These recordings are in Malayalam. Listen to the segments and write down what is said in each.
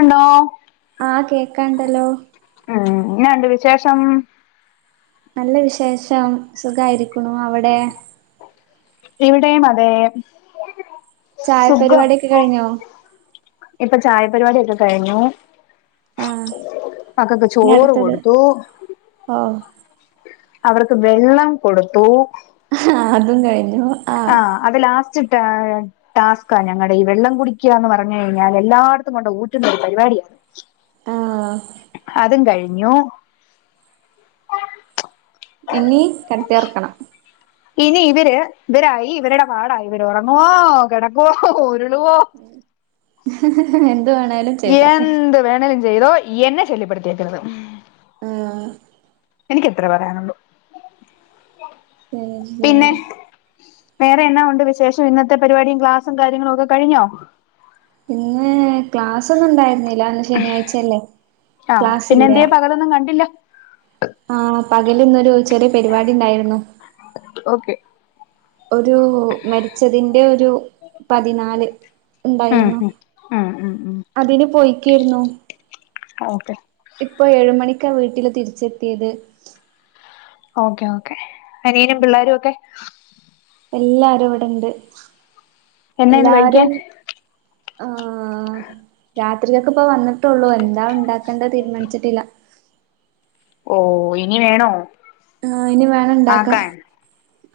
ഉണ്ടോ [unintelligible] ആഹ കേക്കാണ്ടല്ലോ ഹ് ഇന്നണ്ട് വിശേഷം നല്ല വിശേഷം സുഖയിരിക്കുണു അവടെ ഇവിടെയും അതേ ചായ സുഖം പരിപാടിയൊക്കെ കഴിഞ്ഞോ ഇപ്പൊ ചായ പരിപാടിക്കെ കഴിഞ്ഞു ആഹ് മകക്ക് ചോറ് കൊടുത്തു ആഹ അവർക്ക് വെള്ളം കൊടുത്തു ഹ ആ അതും കഴിഞ്ഞു ആ ആഹ് അത് ലാസ്റ്റ് ഇട്ട് അ ടാസ്ക ഞങ്ങളുടെ ഈ വെള്ളം കുടിക്കന്ന് പറഞ്ഞ് കഴിഞ്ഞാൽ എല്ലായിടത്തും കൊണ്ട് ഊറ്റുന്നരു പരിപാടിയാണ് ആഹ് അതും കഴിഞ്ഞു ഇനി കടത്തിയേർക്കണം ഇനി ഇവര് ഇവരായി ഇവരുടെ പാടായി ഇവര് ഉറങ്ങുവോ കിടക്കുവോ ഉരുളുവോ ഹ് ഹ് ഹ്എന്ത് വേണേലും ചെയ്തോട്ടെ എന്ത് വേണലും ചെയ്തോ എന്നെ ശല്ല്യപ്പെടുത്തിയേക്കരുത് ആഹ് എനിക്ക് എത്ര പറയാനുള്ളൂ ശരി പിന്നെ വേറെ എന്നാ ഉണ്ട് വിശേഷം ഇന്നത്തെ പരിപാടിയും ക്ലാസും കാര്യങ്ങളും ഒക്കെ കഴിഞ്ഞോ ഇന്ന് ക്ലാസ് ഒന്നും ഉണ്ടായിരുന്നില്ല ഇന്ന് ശനിയാഴ്ചയല്ലേ ആ് പിന്നെ ക്ലാസ്സില്ല എന്തേ പകലൊന്നും കണ്ടില്ല ആ പകല് ഇന്നൊരു ചെറിയ പരിപാടി ഇണ്ടായിരുന്നു ഓക്കെ ഒരു മരിച്ചതിന്റെ ഒരു പതിനാല് ഉം ഇണ്ടായിരുന്നു ഉം ഉം ഉം ഉം അതിന് പോയിക്കായിരുന്നു ഓക്കെ ഇപ്പോ ഏഴുമണിക്കാ വീട്ടില് തിരിച്ചെത്തിയത് ഓക്കേ ഓക്കേ അനിയനും പിള്ളേരും ഒക്കെ എല്ലാരും ഇവിടെണ്ട് എന്നായിന്ന് കഴിക്കാൻ ഹ് രാത്രിയെക്ക് ഇപ്പ വന്നിട്ടുള്ളൂ എന്താ ഉണ്ടാക്ക എന്താ തീരുമാനിച്ചിട്ടില്ല ഓ ഇനി വേണോ ആഹ് ഇനി വേണം ഉണ്ടാക്കാൻ ആക്കാൻ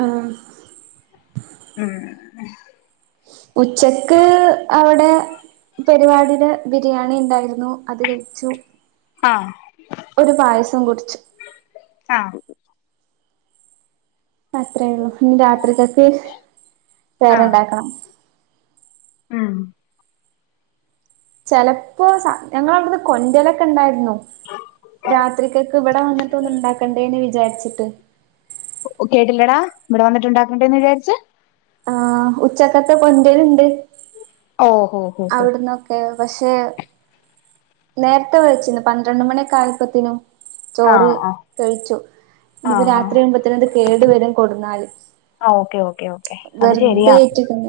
ആഹ് ഉം ഉച്ചക്ക് അവിടെ പരിപാടിയുടെ ബിരിയാണി ഉണ്ടായിരുന്നു അത് കഴിച്ചു ആഹ് ഒരു പായസും കുടിച്ചു ആഹ് അത്രയേള്ളു ഇനി രാത്രികക്ക് ആഹ് വേറെണ്ടാക്കണം ഉം ചലപ്പോ ഞങ്ങളവിടുന്ന് കൊന്റലക്കെ ഇണ്ടായിരുന്നു രാത്രികെക്ക് ഇവിടെ വന്നിട്ട് ഉണ്ടാക്കണ്ടേന്ന് വിചാരിച്ചിട്ട് കേട്ടില്ലെടാ ഇവിടെ വന്നിട്ടുണ്ടാക്കണ്ടേന്ന് വിചാരിച്ചു ആഹ് ഉച്ചക്കത്തെ കൊന്റല് ഇണ്ട് ഓഹോ ഹോ ഹോ അവിടന്നൊക്കെ പക്ഷേ നേരത്തെ വിളിച്ചിരുന്നു പന്ത്രണ്ട് മണി ആയപ്പോത്തേനും ചോറ് ആഹ് ആഹ് കഴിച്ചു ഇനിയിപ്പം ആഹ് ആഹ് രാത്രി ആകുമ്പത്തേനും ഇത് കേടു വരും കൊടുന്നാല് ആഹ് ഓക്കെ ഓക്കെ ഓക്കെ അത് വെർതെ ശരിയാ ആയിട്ടിക്കന്ന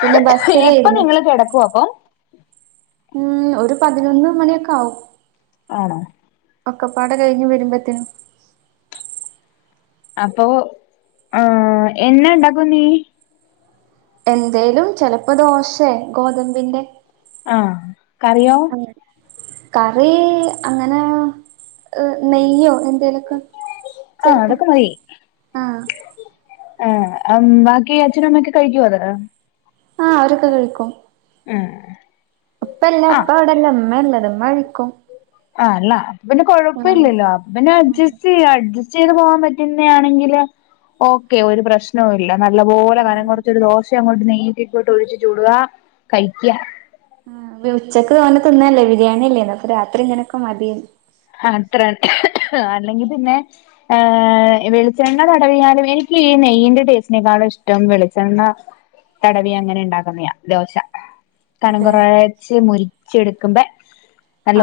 പിന്നെ എപ്പൊ ബസിലായിരുന്നു നിങ്ങള് കിടക്കും അപ്പം ഉം ഒരു പതിനൊന്ന് മണിയൊക്കെ ആവും ആണോ ഒക്കപ്പാട കഴിഞ്ഞ് വരുമ്പത്തേനും അപ്പൊ ആഹ് എന്നാ ഉണ്ടാക്കും നീ എന്തേലും ചെലപ്പോ ദോശെ ഗോതമ്പിന്റെ ആഹ് കറിയോ കറി അങ്ങനോ നെയ്യോ എന്തേലൊക്കെ ആഹ് ചേർക്കും അതൊക്കെ മതി ആഹ് ഏ ബാക്കി അച്ഛനും അമ്മയൊക്കെ കഴിക്കുവോ അത് ആഹ് അവരൊക്കെ കഴിക്കും ഹെ ഇപ്പ ഇല്ല ഇപ്പ ഇവടെല്ല ഇമ്മള്ളത് മ്മ നിക്കും അല്ല വല കൊഴപ്പല്ലല്ലോ ഹസ്ബൻഡ് ആഹ് അഡ്ജസ്റ്റ് ചെയ്യാം അഡ്ജ ചെയ്ത് പോവാൻ പറ്റുന്നാണെങ്കിലും ഓക്കെ ഒരു പ്രശ് പ്രശ്നവും ഇല്ല നല്ല പോലെ കനം ആഹ് കുറച്ചൊരു ദോശ അങ്ങോട്ട് നെയ്യ് ഒഴിച്ച് ചൂടുക കഴിക്ക ആഹ് ഉച്ചയ്ക്ക് തോനെ തിന്നല്ലേ ബിരിയാണിയല്ലേ അപ്പൊ രാത്രി ഇങ്ങനെയൊക്കെ മതി അത്ര തന്നെ അല്ലെങ്കി പിന്നെ ഏ വെളിച്ചെണ്ണ തടവിയാലും എനിക്ക് ഈ നെയ്യിന്റെ ടേസ്റ്റിനേക്കാളും ഇഷ്ടം വെളിച്ചെണ്ണ തടവി അങ്ങനെ ഉണ്ടാക്കുന്നയാ ദോശ കനം അതെ കുറച്ച് മുരിച്ചെടുക്കുമ്പ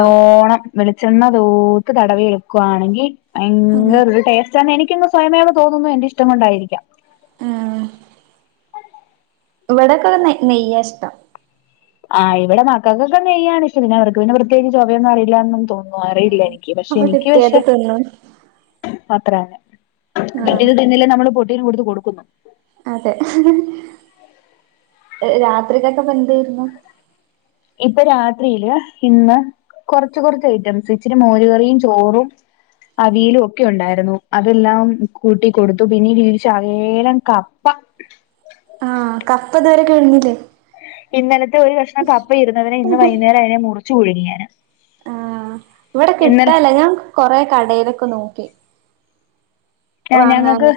ആവു വെളിച്ചെണ്ണ തൂത്ത് തടവിയെടുക്കുവാണെങ്കി ഉം ഭയങ്കര ട്ടെസ് എനിക്കങ് സ്വയമേ തോന്നുന്നു എന്റെഇഷ്ടം കൊണ്ടായിരിക്കാം ആഹ് ഇവിടെയൊക്കെ വന്നേ നെയ്യാ ഇഷ്ടം ആഹ് ഇവിടെ മക്കൾക്കൊക്കെ നെയ്യാണ് ഇഷ്ടം അവർക്ക് പിന്നെ ചോവയൊന്നും അറില്ലാന്ന് തോന്നുന്നു ആഹ് അറിയില്ലായിരിക്കും പക്ഷെ അപ്പൊ എനിക്ക് കിട്ടിയത് പക്ഷേ തിന്നും അത്ര തന്നെ ആഹ് ഇത് തിന്നില്ലേ നമ്മള് പൊട്ടീന് കൊടുത്ത് കൊടുക്കുന്നു അതെ രാത്രികെക്ക എന്തായിരുന്നു ഇപ്പൊ രാത്രിയില് ഇന്ന് കൊറച്ച് കൊറച്ച് ഐറ്റംസ് ഇച്ചിരി മോര് കറിയും ചോറും അവിയലും ഒക്കെ ഉണ്ടായിരുന്നു അതെല്ലാം കൂട്ടി കൊടുത്തു പിന്നെ [unintelligible] ശകേലം കപ്പ ആഹ് കപ്പ ഇതുവരെ കഴിഞ്ഞില്ലേ ഇന്നലത്തെ ഒരു കഷ്ണം കപ്പ ഇരുന്നതിനെ ഇന്ന് ഹ് വൈന്നേരം അയിനെ മുറിച്ചു കുയിങ്ങിയേനെ ആഹ് ഇവിടെ കിട്ടാല്ല ഞാൻ കൊറെ കടയിലൊക്കെ നോക്കി ആഹ് ഞങ്ങക്ക് വാങ്ങാന്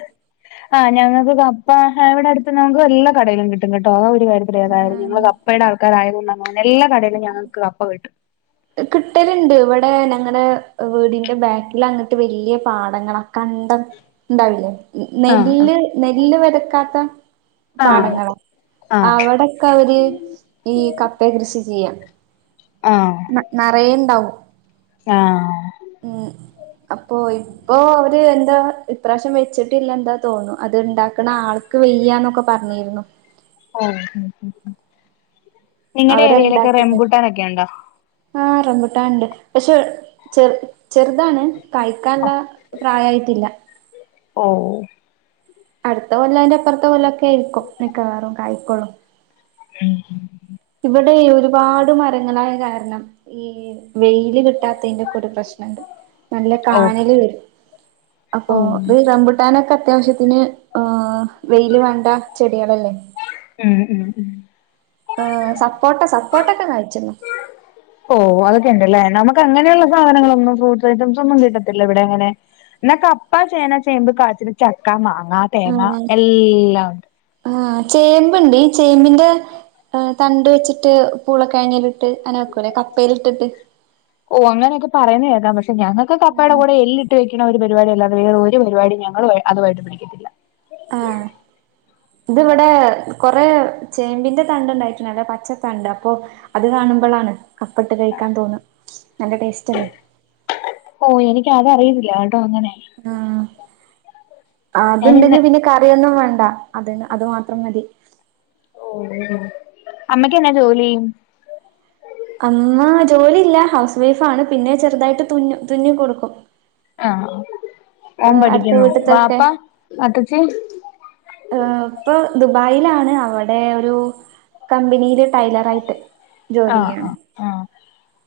ആഹ് ഞങ്ങക്ക് കപ്പ ഇവിടെ അടുത്ത് നമുക്ക് എല്ലാ കടയിലും കിട്ടും കേട്ടോ അ [unintelligible] ങ്ങള് ആഹ് കപ്പയുടെ ആൾക്കാര യത് കൊണ്ട എല്ലാ കടയിലുംഞങ്ങക്ക് കപ്പ കിട്ടും കിട്ടല്ണ്ട് ഇവിടെ ഞങ്ങടെ വീടിന്റെ ബാക്കിൽ അങ്ങട്ട് വലിയ പാടങ്ങളാ കൺ ണ്ടാവില്ലേ ആഹ് നെല്ല് നെല്ല് വെതക്കാത്ത ആഹ് പാടങ്ങളാ അവിടെക്കെ അവര് ഈ കപ്പെ കൃഷി ചെയ്യാ ആഹ് നറെ ണ്ടാവും. ആഹ് ഉം അപ്പൊ ഇ ഇപ്പൊ അവര് എന്താ ഇപ്രാവശ്യം വെച്ചിട്ടില്ല. എന്താ തോന്നു അത്ണ്ടാക്ക്ണ ആൾ ക്ക് വെയ്യ എന്നൊക്കെ പറഞ്ഞിരുന്നു. ഓഹ് നിങ്ങടെ അവരാ ഏരിയലൊക്കെ റെംബുട്ടാനൊക്കെ ണ്ടോ? ആ റംബിട്ടാണ്ട്. പക്ഷെ ചെറ് ചെറ് താണ്. കഴിക്കാള്ള പ്രായായിട്ടില്ല. ഓഹ് അടുത്ത കൊല്ല അയ്ന്റെ ഇ പ്പുറത്തെ കൊല്ലക്കെയിരിക്കും മിക്കവാറും കായിക്കോള്ളൂ. ഉം ഇവിടെ ഒരുപാട് മരങ്ങളായ കാരണം ഈ വെയിൽ ല് കിട്ടാത്തതിന്റെക്കൊരു പ്രശ്നണ്ട് നല്ല ഓക്കെ കാനല് വരും. അപ്പൊ ഉം ത് റംമ്പുട്ടാനൊക്കെ അത്യാവശ്യത് ന് വെയിൽ വേണ്ട ചെടികളല്ലേ? ഉം ഉം ഉം ഏഹ് സപ്പോട്ട സപ്പോട്ടൊക്കെ കായ് ച്ചിണ്ണ്. ഓഹ് അതക്കെ ണ്ട്ല്ലേ? നമക്ക് അങ്ങനെയുള്ള സാധനങ്ങളൊന്നും ഫ്രൂട്ട് ഐറ്റംസൊന്നും കിട്ടത്തില്ല. ഇവിടെ ങ്ങനെ ന്നാ കപ്പ ചേന ചേമ്പ് കാച്ചി ചക്ക മാങ്ങാ തേങ്ങ എല്ലാം ഉണ്ട്. ആ ചേമ്പ്ണ്ട് ചേമ്പിന്റെ തണ്ട് വെച്ചിട്ട് പൂളക്കകഴഞ്ഞിലിട്ട് അങ്ങനെ വെക്കൂല്ലെ കപ്പൽട്ടിട്ട് ഓഹ് അങ്ങനെയൊക്കെ പറയുന്ന കേക്കാ പക്ഷെ ഞങ്ങക്ക് കപ്പേടെ ആഹ് കൂടെ എല്ല് വെക്ക്ണ ഒരു പരിപാടി അല്ലാതെ വേറെ ഒരു പരിപാടി ഞങ്ങൾ അതുമായിട്ട് ല്ല. ആഹ് ഇത് ഇവടെ കൊറെ ചേമ്പിന്റെ തണ്ട് ണ്ടായിട്ടുണ്ട്. അല്ലെ പച്ചത്തണ്ട് അപ്പൊ അത് കാണുമ്പളാണ് കപ്പട്ട് കഴിക്കാൻ തോന്ന നല്ല ടേസ്റ്റ് ല്ലേ? ഓഹ് എനിക്ക് അതറിയത്തില്ല ട്ടോ അങ്ങനെ ആ അത്ണ്ട് ങ്ങി ഞാനിന്ന് പിന്നെ കറിയൊന്നും വേണ്ട. അത് മാത്രം മതി. ഓഹ് അമ്മയ്ക്കെന്നാ ജോലി? അമ്മ ജോലിയില്ല. ഹൗസ് വൈഫാ ണ് പിന്നെ ചെറുതായിട്ട് തുന്നും തുന്നി കൊടുക്കും. ആഹ് ഓൻ അടുത്ത പഠിക്കുന്നു. വീട്ടത്തൊക്കെ വാപ്പാ അത്തച്ചി ഏഹ് ഇപ്പ ദുബായിലാണ്. അവിടെ ഒരു കമ്പനിയില് ടൈലറയിട്ട്. ആഹ് ആ ആ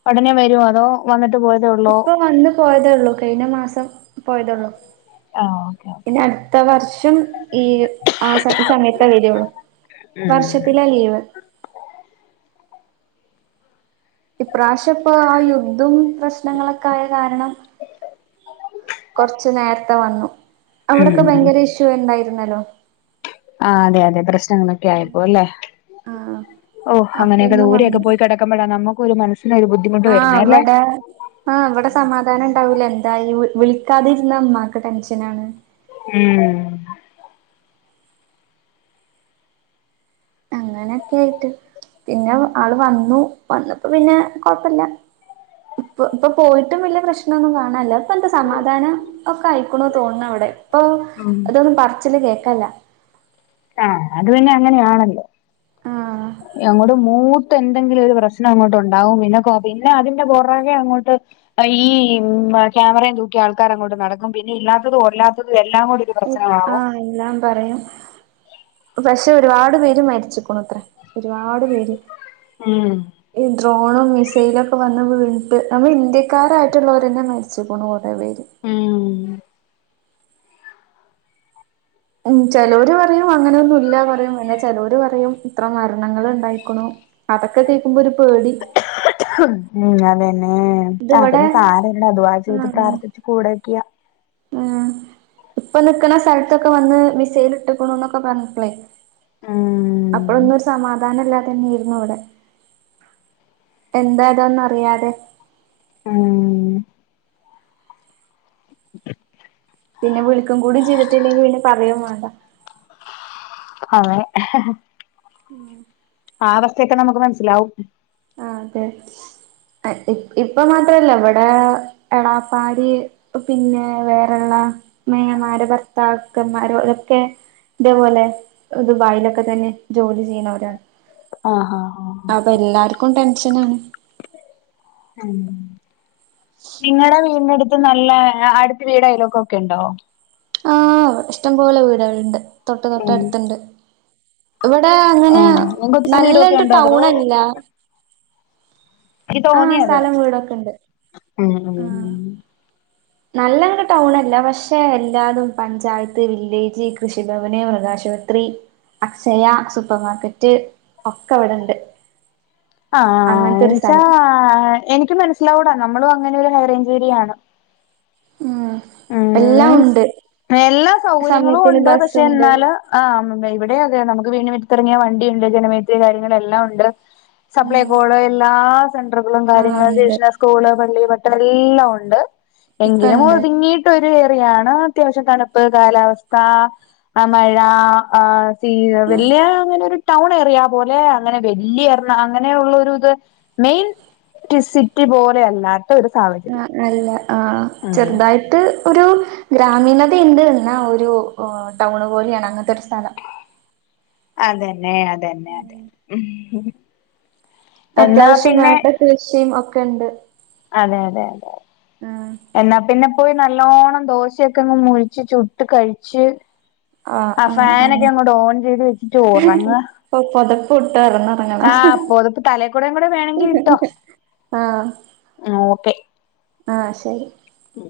ഉടനെ വരോ അതോ വന്നിട്ട് പോയ ഇപ്പൊ വന്ന് പോയതേ ഒള്ളൂ. കഴിഞ്ഞ മാസം പോയതോള്ളു. ആഹ് ഓക്കെ ഒക്കെ പിന്നെ അടുത്ത വർഷം ഈ ആ ഈ സമയത്ത വരുള്ളൂ. വർഷത്തില ലീവ്. ഇപ്രാവശ്യം ഇപ്പോ ആ യുദ്ധ്യും പ്രശ്നങ്ങളൊക്കായ കാരണം കുറച്ച് നേരത്തെ വന്നു. അവിടൊക്കെ ഉം ഭയങ്കര ഇഷ്യൂ ഉണ്ടായിരുന്നല്ലോ? ആ അതെ അതെ പ്രശ്നങ്ങളൊക്കെ ആയപ്പോ അല്ലേ ആഹ് ഓ അപ്പൊ അങ്ങനെയൊക്കെ ഒന്ന് ദൂരെയൊക്കെ വന്നു പോയി കിട നമുക്ക് ഒരു മനസ്സിന് ഒരു ബുദ്ധി ആ അവിടെ ആഹ് ഇവിടെ സമാധാനം ഉണ്ടാവൂല. എന്തായി വിളിക്കാതെരുന്ന മ്മാക്ക് ടെൻഷനാണ്. മ് അങ്ങനെയൊക്കെ ആയിട്ട് പിന്നെ ആള് വന്നു. വന്നപ്പോ പിന്നെ കൊഴപ്പില്ല. ഇപ്പ ഇപ്പൊ പോയിട്ടും വലിയ പ്രശ്നമൊന്നും കാണല്ലാ ഇപ്പ എന്താ സമാധാനം. ഒക്കെ അയിക്കണോ തോന്നണ് അവിടെ ഇപ്പൊ ഉം അതൊന്നും പറിച്ചില് കേക്കാല്ല ആഹ് അത് പിന്നെ അങ്ങനെയാണല്ലോ ആഹ് അങ്ങോടട്ട് മൂ എന്തെങ്കിലും ഒരു പ്രശ്നം അങ്ങോട്ട്ണ്ടാവും പിന്നെ പിന്നെ അതിന്റെ പുറകെ അങ്ങോട്ട് ഈ ക്യാമറയും തൂക്കി ആൾക്കാർ അങ്ങോട്ട് നടക്കും പിന്നെ ഇല്ലാത്തതും കൊല്ലാത്തതും എല്ലാം കൂടി ഒരു പ്രശ്നമാകും ആഹ് എല്ലാം പറയും പക്ഷെ ഒരുപാട് പേര് മരിച്ചക്കണത്രെ ഒരുപാട് പേര് ഉം ഈ ഡ്രോണും മിസൈലും ഒക്കെ വന്ന് വീണിട്ട് നമ്മൾ ഇന്ത്യക്കാരായിട്ടുള്ളവർന്നെ മരിച്ചു പോണു കുറേ പേര് ഉം ഉം ചിലോര് പറയും അങ്ങനൊന്നും ഇല്ല പറയും പിന്നെ ചിലോര് പറയും എത്ര മരണങ്ങൾ ഉണ്ടായിക്കണു അതൊക്കെ കേൾക്കുമ്പോൾ ഒരു പേടി ഉം അതന്നെ ഇത് ആ ഇവിടെ പിന്നെ [unintelligible] ചെയ്ത് പ്രാർത്ഥിച്ചു കൂടക്കിയ ഉം ഇപ്പ നിക്കണ സ്ഥലത്തൊക്കെ വന്ന് മിസൈൽ ഇട്ട്ക്കുണുന്നൊക്കെ പറഞ്ഞപ്പളേ ഉം അപ്പോഴൊന്നും ഒരു സമാധാനല്ലാ തന്നെരുന്നു ഇവിടെ എന്താ ഇതോ ഒന്ന അറിയാതെ ഉം പിന്നെ വിളിക്കും കൂടി ചെയ്തിട്ടില്ലെങ്കിൽ പിന്നെ പറയെം വേണ്ട അതെ ഉം ആ അവസ്ഥയൊക്കെ നമുക്ക് മനസ്സിലാവും ആ അതെ ഇപ്പ മാത്രല്ല ഇവിടെ എളാപ്പാര് പിന്നെ വേറെള്ള മേമാരെ ഭർത്താക്കന്മാരോ ഒരൊക്കെ ഇതേപോലെ ദുബായിലൊക്കെ തന്നെ ജോലി ചെയ്യുന്നവരാണ് ആഹ് ആഹ് ആഹ് അപ്പൊ എല്ലാർക്കും ടെൻഷനാണ് ഉം നിങ്ങടെ വീടിനടുത്ത് നല്ല അടുത്ത വീടയലോൽക്കോക്കെ ഉണ്ടോ ആഹ് ഇഷ്ടംപോലെ വീടണ്ട് തൊട്ട് തൊട്ട് ഉം അടുത്തണ്ട് ഇവിടെ അങ്ങനെ ആഹ് നിങ്ങക്ക് ഒത്തിരി വീടൊക്കെ നല്ലണ്ട് ഉണ്ടോ അതോ ടൗൺല്ല എനിക്ക് തോന്നി അത് സ്ഥലം വീടൊക്കെ ഉണ്ട് ഉം ഉം നല്ല ഒരു ടൗൺല്ല പക്ഷെ എല്ലാതും പഞ്ചായത്ത് വില്ലേജ് കൃഷിഭവന് മൃഗാശു റി അക്ഷയ സൂപ്പർമാർക്കറ്റ് ഒക്കെ ഇവിടെണ്ട് ആഹ് അങ്ങനത്തെ ഒരു എന്നച്ചാ സ്ഥലം എനിക്ക് മനസ്സിലാവൂടാ നമ്മളും അങ്ങനെ ഒരു ഹൈറേഞ്ച് ഏരിയ ആണ് ഉം ഉം എല്ലാം മീൻസ് ഉണ്ട് എല്ലാ സൗകര്യങ്ങളും സമയത്തിന് ഉണ്ട് പക്ഷെ ബസ്സുണ്ട് എന്നാല് ആഹ് ഇവിടെ അതെ നമുക്ക് വീടിന്റെ മുറ്റത്തിറങ്ങിയ വണ്ടിയുണ്ട് ജനമയിത്രി കാര്യങ്ങൾ എല്ലാം ഉണ്ട് ഉം സപ്ലൈകോഡാ എല്ലാ സെൻറുകളും ആഹ് കാര്യങ്ങളും ഉണ്ട് [unintelligible] സ്കൂള് പള്ളി പട്ടണം എല്ലാം ഉണ്ട് ഒക്കെ എങ്കിലും ഉണ്ട് പിന്നീട്ടൊരു എറിയാണ് അത്യാവശ്യം തണുപ്പ് കാലാവസ്ഥ ആ മഴ ആ തീയ് ആഹ് വല്യ അങ്ങനെ ഒരു ടൗൺ ഏരിയ പോലെ അങ്ങനെ വലിയ എറണ അങ്ങനെയുള്ള ഒരു ഇത് മെയിൻ സിറ്റി പോലെയല്ലാ ഒരു സാധനം... ആഹ്! അല്ല ആഹ്! ചെറുതായിട്ട... അത് ഒരു ഗ്രാമീണത ഇണ്ട്. ഒരു ടൗൺ പോലെയാണ് അങ്ങനത്തെ ഒരു സ്ഥലം. അതന്നെ അതന്നെ അതെ.... ഉം ! ! അത്യാവശ്യം വേണ്ട കൃഷിയും ഒക്കെ ഉണ്ട്.. അതെ അതെ അതെ അതേ... ! ആഹ് ! എന്നാ പിന്നെ... പോയി നല്ലോണ്ണം ദോശയൊക്കെങ്ങ് മൊരിച്ചു ചുട്ട് കഴിച്ച്... ആഹ് ആ ആഹ് ഫാനൊക്കെ ആഹ് അങ്ങോട്ട് ഓൺ ചെയ്തിട്ടിട്ട് ഓറങ്ങ.. പ്പോ പൊതപ്പ്ട്ടെരണം ആഹ് പൊതപ്പ് തലേ കൂടെം കൂടെ വേണെങ്കില്ട്ടോ. ആഹ് ഓക്കെ ആഹ് ശെരി ഉം...